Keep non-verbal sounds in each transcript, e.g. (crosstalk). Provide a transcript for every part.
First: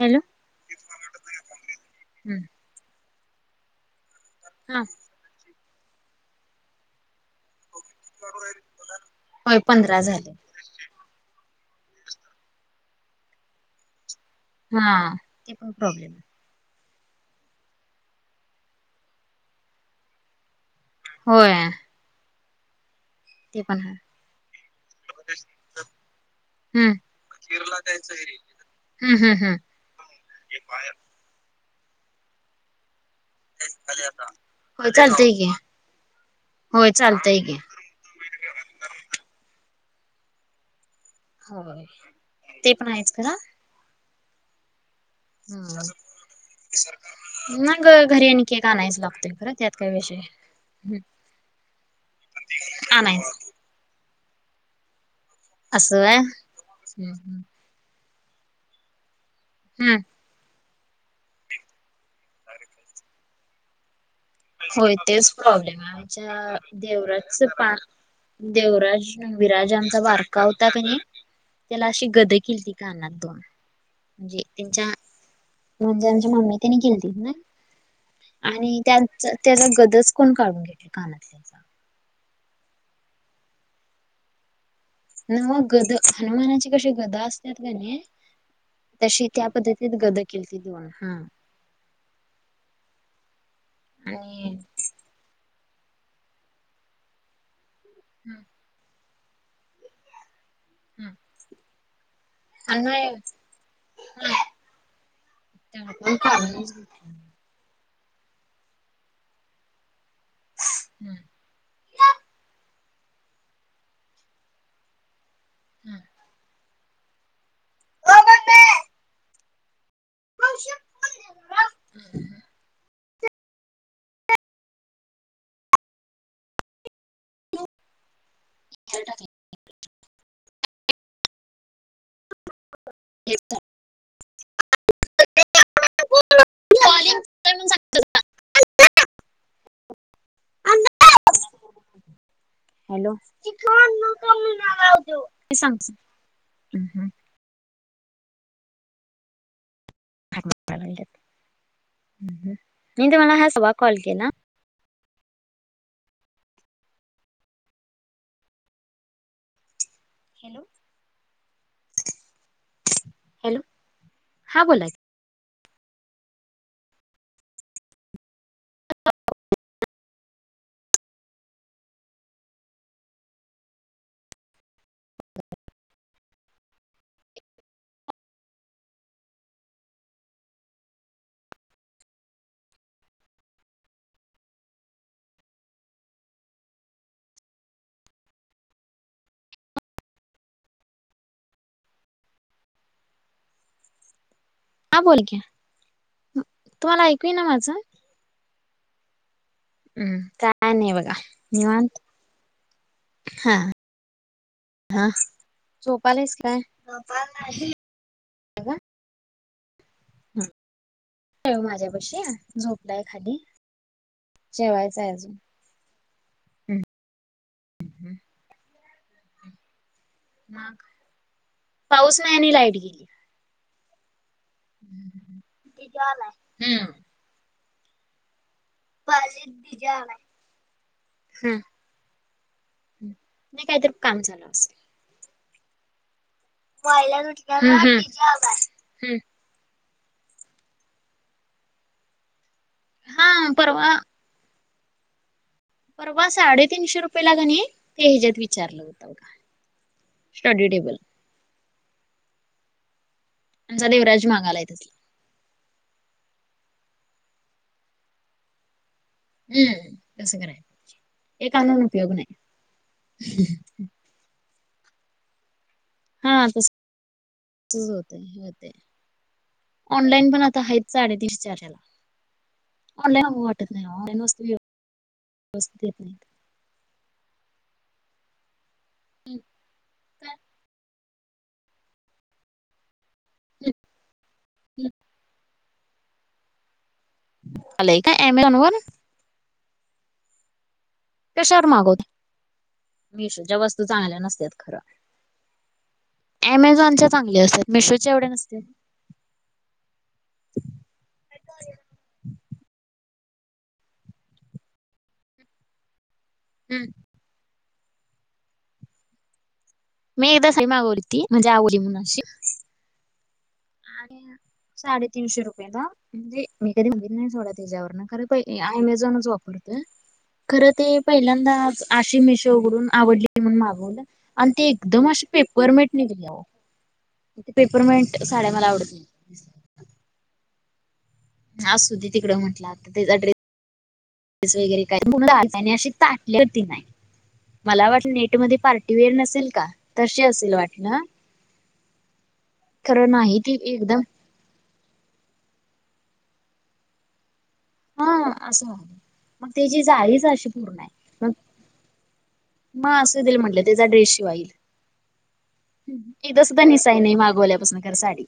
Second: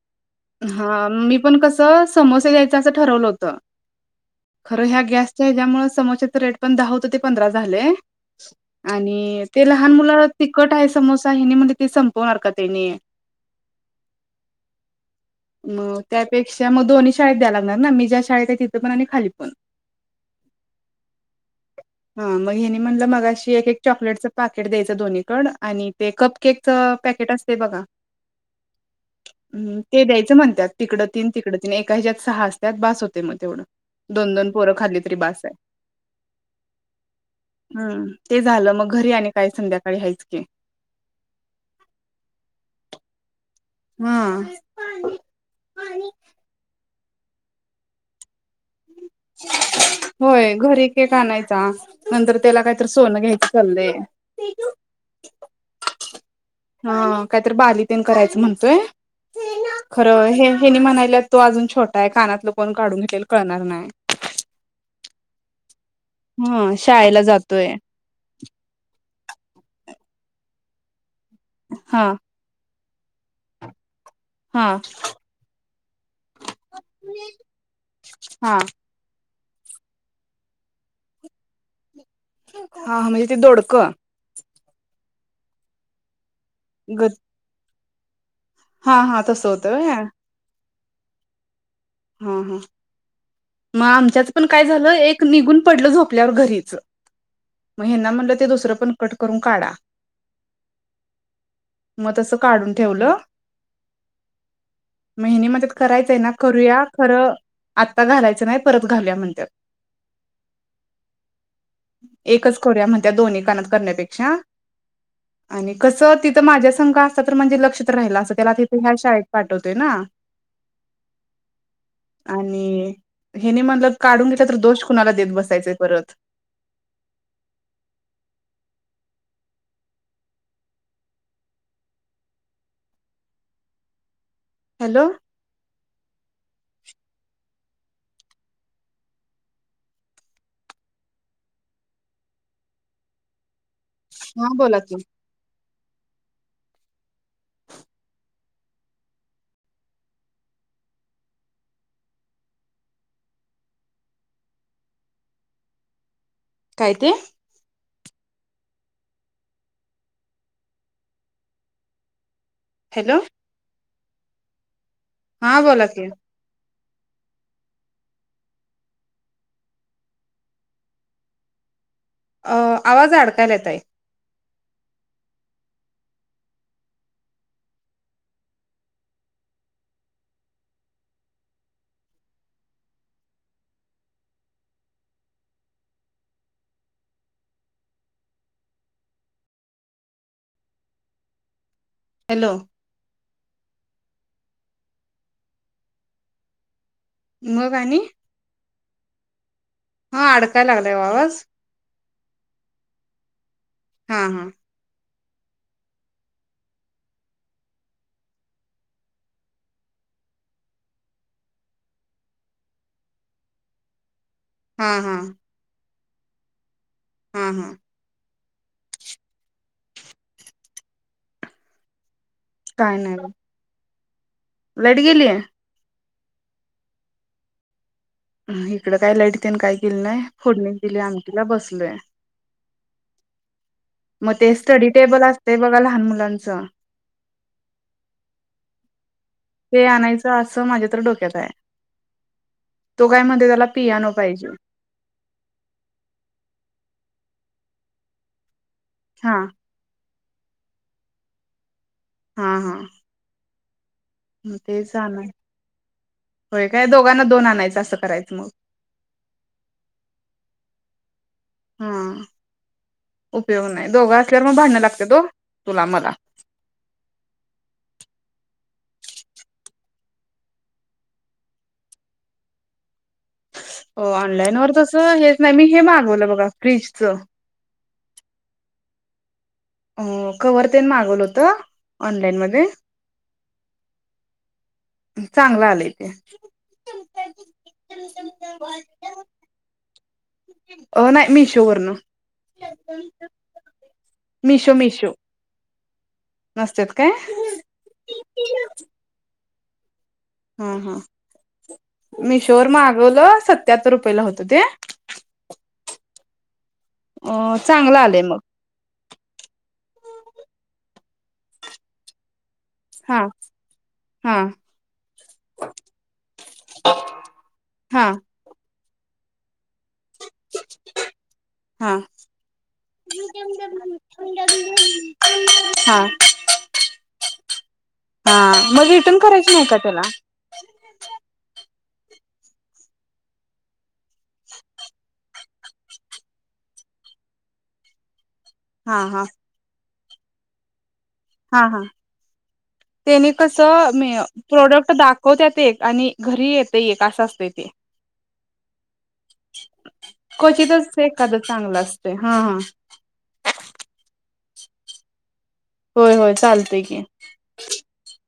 Hello. हा मी पण कसं समोसे द्यायच असं ठरवलं होतं, हा खरं ह्या गॅस. तेच्या मुळं समोस्याच रेट पण, दहा होतं ते पंधरा झालाय. आणि होय ते लहान पंधरा मुलाला झाले तिखट आहे, समोसा हेनी म्हणजे ते संपवणार का त्यांनी. हां. म त्यापेक्षा मग दोन्ही शाळेत द्याय लागणार ना, मी ज्या शाळेत आहे तिथं पण आणि खाली पण. होय. हा. मग हेनी म्हटलं मगाशी. ते एक एक पण ह चॉकलेट चं पाॅकेट द्यायचं, दोन्हीकडं आणि ते कपकेक च हम्म पॅकेट असते बघा. (unintelligible) हम्म हम्म हम् ते द्यायचं म्हणतात तिकडं तीन, तिकडं तीन एका ह्याच्या्यात सहा असत्या बास होत मग तेवढं दोन दोन पोरं होय खाल्ली, तरी चालतय बास की आहे. होय चालतंय कि, हम्म.. ते झालं मग घरी आणि, काय संध्याकाळी ह्यायच की. ते पण आहेच खरं हम्. (unintelligible) घरी आणि, केक आणायच लागतोय खरं त्यात काय विषय होय. घरी केक आणायचा, नंतर त्याला काहीतरी सोनं आणायच घ्यायचं. चललंय असं व्हयं. हा कायतरी बाली तेन करायचं म्हणतोय खरं हे हेनी म्हणायला तो अजून छोटा आहे कानातलं कोण काढून घेल कळणार नाही होय तेच प्रॉब्लेम आहे, आमच्या हा शाळेला देवराच जातोय पा देवराज विराज आमचा बारका होता कणी, तिला हा अशी गदे. किलती का अना दोन म्हणजे हा त्यांच्या म्हणजे, आमच्या मम्मी तेनी केेलेती ना. हा. आणि, त्या त्याचा गदच कोण काढून घेतला कानातल्याचा हा म्हणजे, ते दोडकं. नव गद हनुमानाची कशी, ग गदा असतात कणी. हा हा तशी त्या तसं होतं व्हय पद्धतीत, गद हा केली त दोन हं. हा हा. मग आमच्याच पण आणि काय झालं एक. ते निघून पडलं झोपल्यावर घरीच मग हेन्ना म्हणलं ते दुसरं पण कट करून काढा मग तसं काढून ठेवलं मग हेनी म्हणत्यात, करायचंय ना करूया. खरं आता घालायचं नाही, परत घालूया म्हणत्यात. हम्म. एकच करूया म्हणत दोन्ही कानात करण्यापेक्षा आणि कसं तिथं माझ्याच तिथून कोण तर असत तर म्हणजे, लक्ष तर राहिलं असतं त्याला तिथे ह्या, शाळेत पाठवतोय ना. (unintelligible) आणि हेनी म्हणल काढून घेतलं, तर दोष कुणाला देत बसायचे परत. खाली टाकीन. येत. Hello (unintelligible) hello. हा. बोला की, (unintelligible) हम्म हम्म. मी तूम्हाला हा सहज कॉल केला. काय ते? हॅलो हॅलो हॅलो हां बोला हा बोला कि अ आवाज अडकायलाय ताई. हॅलो हा बोल की. तुम्हाला ऐक मग आणी हम्म हा काय अडकायला नाही लागलाय ओ बघा आवाज निवांत हा. हा हा हा झोपालायस काय? ह माझ्या पशी झोपलाय खाली हा जेवायच आहे हा अजून. हा हा मग पाऊस नाही आणि लाईट काय गेली. नाही बघ. लाईट गेली आहे. ती जालय इकडं काय लाईट तेन काय गेली नाही, फोडणीच दिल्या आमटीला बसलोय. नाही काहीत काम मग झालं. ते स्टडी टेबल असत बघा लहान मुलांच. हम्म हम्म, हम्म हम्म. ते आणायचं असं माझ्या तर डोक्यात आहे. तो काय हा म्हणतो त्याला परवा पियानो. पाहिजे. परवा साडेतीनशे रुपयेला कनई ते ह्याच्यात विचारलं होतं. बघा हा स्टडी टेबल हा हा आमचा देवराज म मागालाय तेच तसलं आण होय का दोघांना दोन आणायचं असं करायचं मग. हम्म तसं करायच एक आनून हा उपयोग नाही. म भांडण लागत हो तुला मला. हा तसंच होतंय होतंय. ऑनलाइन पण आता आहेत साडेतीनशेला चारषेला ऑनलाईन वाट हो ऑनलाईन वर तस हे नाही मी हे व्यवस्थित येत नाहीत. मागवलं बघा फ्रीजच. हम्म अ कवर तेन मागवलं होत ऑनलाईन मध्ये. हं, हं. चांगलं आलंय ते. आलं का अमेझॉन वर. अ नाही मिशो कशावर वरण. मागवत मिशोच्या वस्तू चांगल्या नसतात मिशो खरं मिशो. नसत्यात अमेझॉनच्या काय चांगल्या असतात मिशोच्या एवढ्या नसतात. हा हा मिशोवर मागवलं सत्याहत्तर रुपयेला होतं ते हम्म. अ चांगला आलंय मग मी एकदा सही मागवलती म्हणजे आवडली म्हणून अशी. हा आणि हा साडेतीनशे रुपयेला म्हणजे मी कधी नाही सोडा हा त्याच्यावरन खरं होय मी अमेझॉनच वापरतोय खर ते पहिल्यांदा. हा आशी मिशो उघडून आवडली म्हणून मागवलं आणि ते एकदम असशी पेपरमेट हा निघली आओ. पेपरमेंट हा साडया मला आ मग रिटर्न करायची नाही का त्याला? (unintelligible) असुदे तिकडे म्हटलं तेजा ड्रेट ता नाही मला वाटल नेटमध्ये. हा पार्टीवेअर हा नसेल का? तशी असल वाटलं. हा हा, खरं तेनी नाही ती कसं एकदम मे प्रोडक्ट दाखवतत एक आणि घरी येत एक असं असत ते. हा अस मग तेजी जाळीच अशी पूर्ण हाय, क्वचितच मग एखादं चांगलं असतंय हा हा मग असू दे म्हणलं. चा ड्रेस शिवाईल होय होय एकदा सुद्धा चालतंय की निसाय नाही मागवल्यापासून खर साडी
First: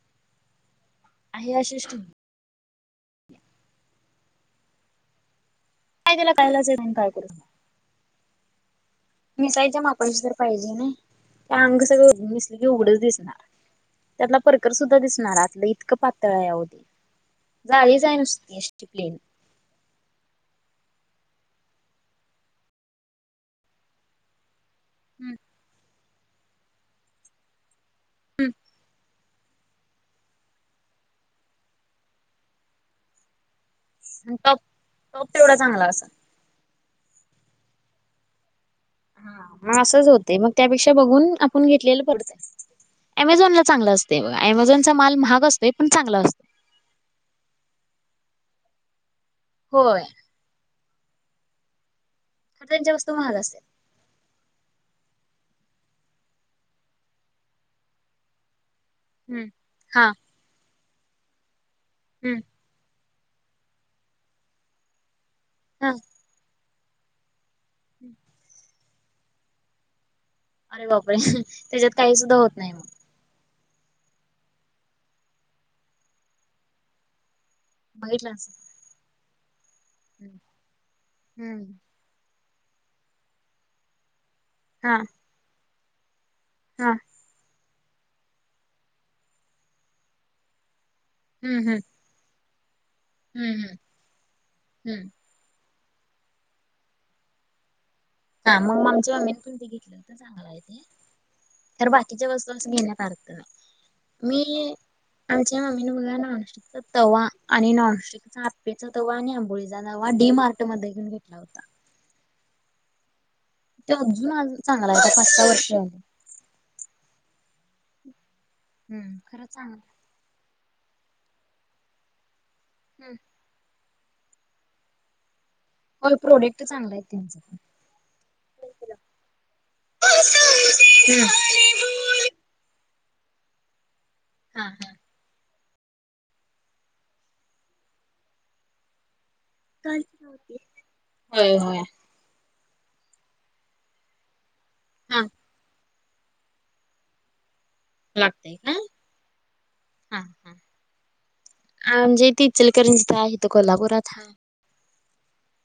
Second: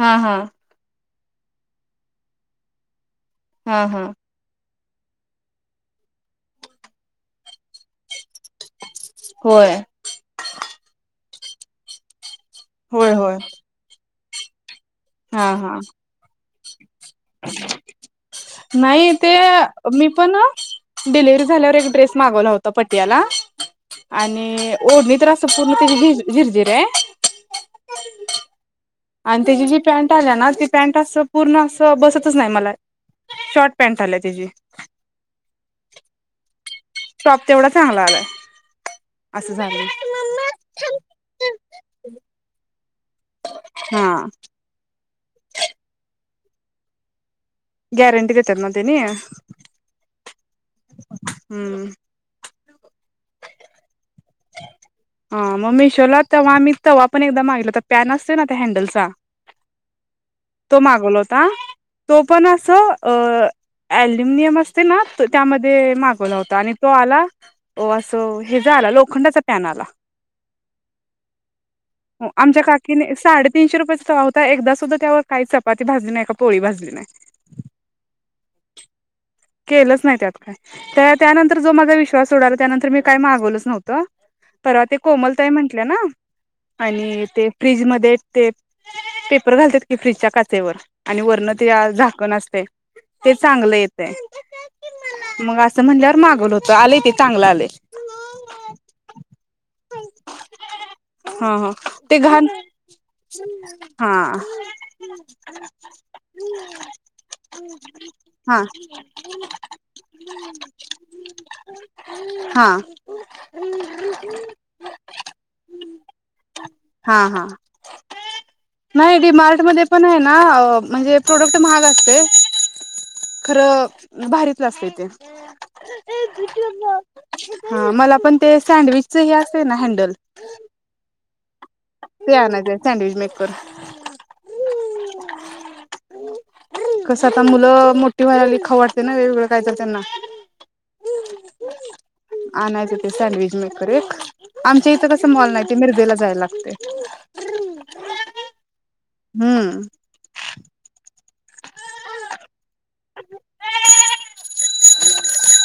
हा हा आहे अशीच ठेव. हा हा का त्याला पहिलाचंण काय करू. होय नेसायच्या मापाची तर पाहिजे ना ते अंग सगळं उघडच होय होय दिसणार. त्यातला परकर सुद्धा दिसणार हा आतलं हा इतकं पातळ या अवदी जाळीच आहे अशी नुसती नाही प्लेन. ते मी पण डिलिवरी झाल्यावर एक ड्रेस मागवला होता पटियाला आणि ओढणी तर असं पूर्ण झिरझिर आहे. हम्म आणि त्याची जी पॅन्ट आली ना ती पँट असं पूर्ण असं बसतच नाही मला शॉर्ट पॅन्ट आल्या आणि त्याची टॉप टॉप तेवढा चांगला असल. टॉप तेवढा चांगला आलाय. असं हा झालं असंच होतंय मग त्यापेक्षा बघून आपण घेतलेलं परवडत आहे ॲमेझॉन ला चांगलं हा असते अमेझनचा माल महाग असतो पण चांगला असतो. गॅरंटी देत्यात नव्ह त्यांनी? होय. हम्म. खर त्यांच्या वस्तू महाग असते हा मग मिशोला तेव्हा आम्ही तेव्हा पण एकदा मागितला तर पॅन असत ना त्या हँडलचा. हम्म हा तो मागवला होता तो हम्म पण अस अल्युमिनियम असं ना हा त्यामध्ये मागवला होता आणि तो आला अस हे ज आला लोक होंडाचा फॅन आला. अरे बापरे त्याच्यात काही हो सुद्धा होत आमच्या नाही मग काकीने साडे तीनशे रुपये याचा तवा एकदा सुद्धा त्यावर चपाती कपोळी भाजली नाही. बघितलंस? केलंच नाही त्यात काय त्या त्यानंतर हम्म जो माझा विश्वास उडाला त्यानंतर मी काय मागवलंच नव्हतं. तर ते हा कोमल ताई म्हटल्या ना हा आणि ते फ्रीजमध्ये ते पेपर घालतात की फ्रीजच्या काचेवर. आणि वर्ण हम्म ते हम्म झाकण असते ते हम्म हम्म चांगलं येते. हम्म मग असं म्हणल्यावर मागवलं होत, आलय ते चांगलं आलय. हा मग आमच्या मम्मीने पण ते घेतलं होत तर चांगला आहे तेे. हा हा तर ते बाकीच्या घाण वस्तूच घेण्यात (unintelligible) नाही अडकत. हा. मी आमच्या ममीने बघा नॉनस्टिकचा तवा आणि नॉनस्टिकचा हा अप्पेचा तवा आणि आंबोळीचा तवा डी मार्ट मध्ये घेऊन घेतला होता. हा. ते अजून आज चांगला होता पाच, सहा वर्ष. हा हा. हम्म नाही खरं डिमार्टमध्ये चांगला पण आहे ना म्हणजे प्रोडक्ट महाग असतय. हम्म. खरं भारीतलं असतंय ते. होय प्रोडक्ट चांगला आहे त्यांचं हा मला पण ते सँडविचच है असते ना हँडल. हम्म. आणायचा आहे सँडविच मेकर हा हा.. कस आता मुलं मोठी व्हायला लागली खाऊ वाट ते ना वेगवेगळं कायतर हा त्यांना. होय होय आणायचं ते सँडविच मेकर एक. आमच्या इथं हा कसं मॉल नाही, ते मिरजेला जायला लागतंय. लागतंय काय? हम्म. हा हा. म्हणजे इथं इचलकरंजीत हाय, इथं कोल्हापुरात हाय.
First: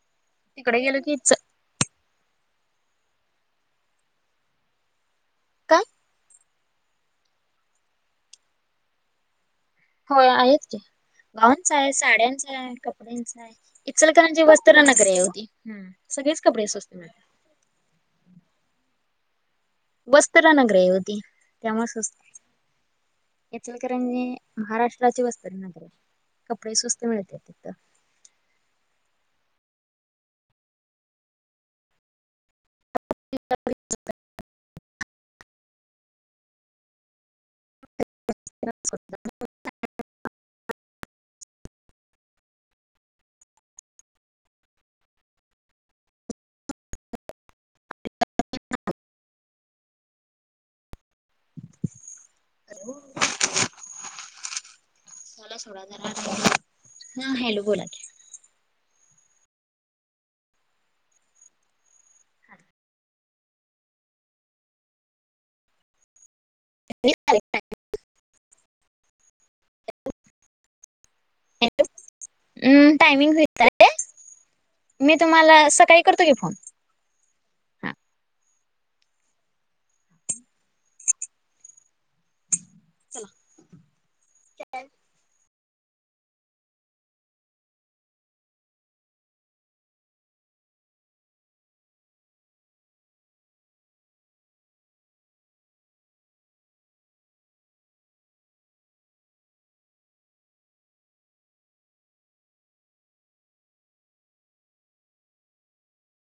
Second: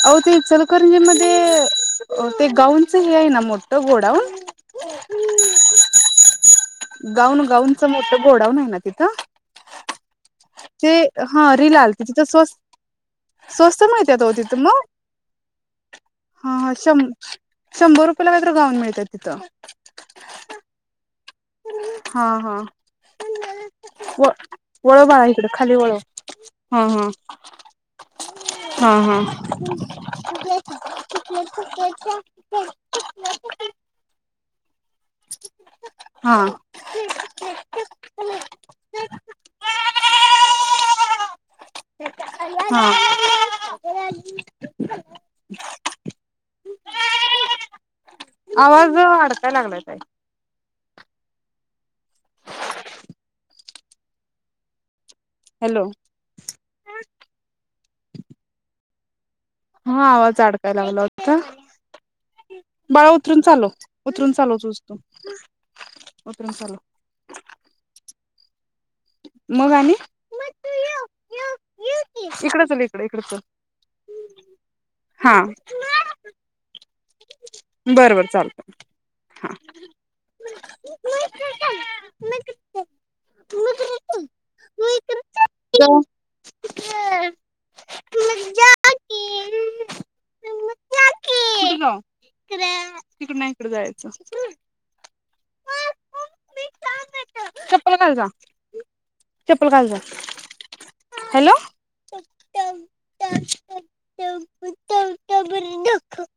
अहो ते तिकडे गेलो की इच इचलकरंजीमध्ये अं ते गाऊनचं हे आहे ना मोठं गोडाऊन? काय? गाऊन गाऊनच मोठं गोडाऊन आहे ना तिथं? होय आहेत. ते हा गाऊनचा रील आहे, आलती तिथं स्वस् साड्यांचा आहे, कपड्यांचा आहे. स्वस्त मिळत्यात ओ इचलकरांची तिथं वस्त्र मग नगरी आहे ओ ती हम्म. सगळेच हा कपडे हा स्वस्त शं मिळतात. शंभर रुपये ला काहीतर गाऊन मिळतात तिथं. बस्तरानगर आहे ओ होती. त्यामुळेच हा तसंच हा इचलकरंजी व वळव महाराष्ट्राची बाळा इकडं वस्त्र खाली नगरी आहे. वळव कपडे हा स्वस्त मिळत्यात तिथं. हा हा (unintelligible) (unintelligible) हा. (unintelligible) ह (inaudible) (inaudible) हा आवाज अडका लागलाय ताई. अ सोडा सोडा हॅलो झाला. हा हॅलो बोला की. हा आवाज अडकाय लागला होता. बाळा उतरून चालव. उतरून चालव तुझं तू उतरून चालव. (unintelligible) मग आणि? हॅलो इकडं चल हंम इकडं इकडं टायमिंग चल होत आलंय मी तुम्हाला सकाळी करतो की फोन. हा बर बर चालतय हा. (unintelligible) चला. हॅलो. तिकड नाही इकडं जायचं. चप्पल घाल जा, चप्पल घाल जा. हॅलो (unintelligible)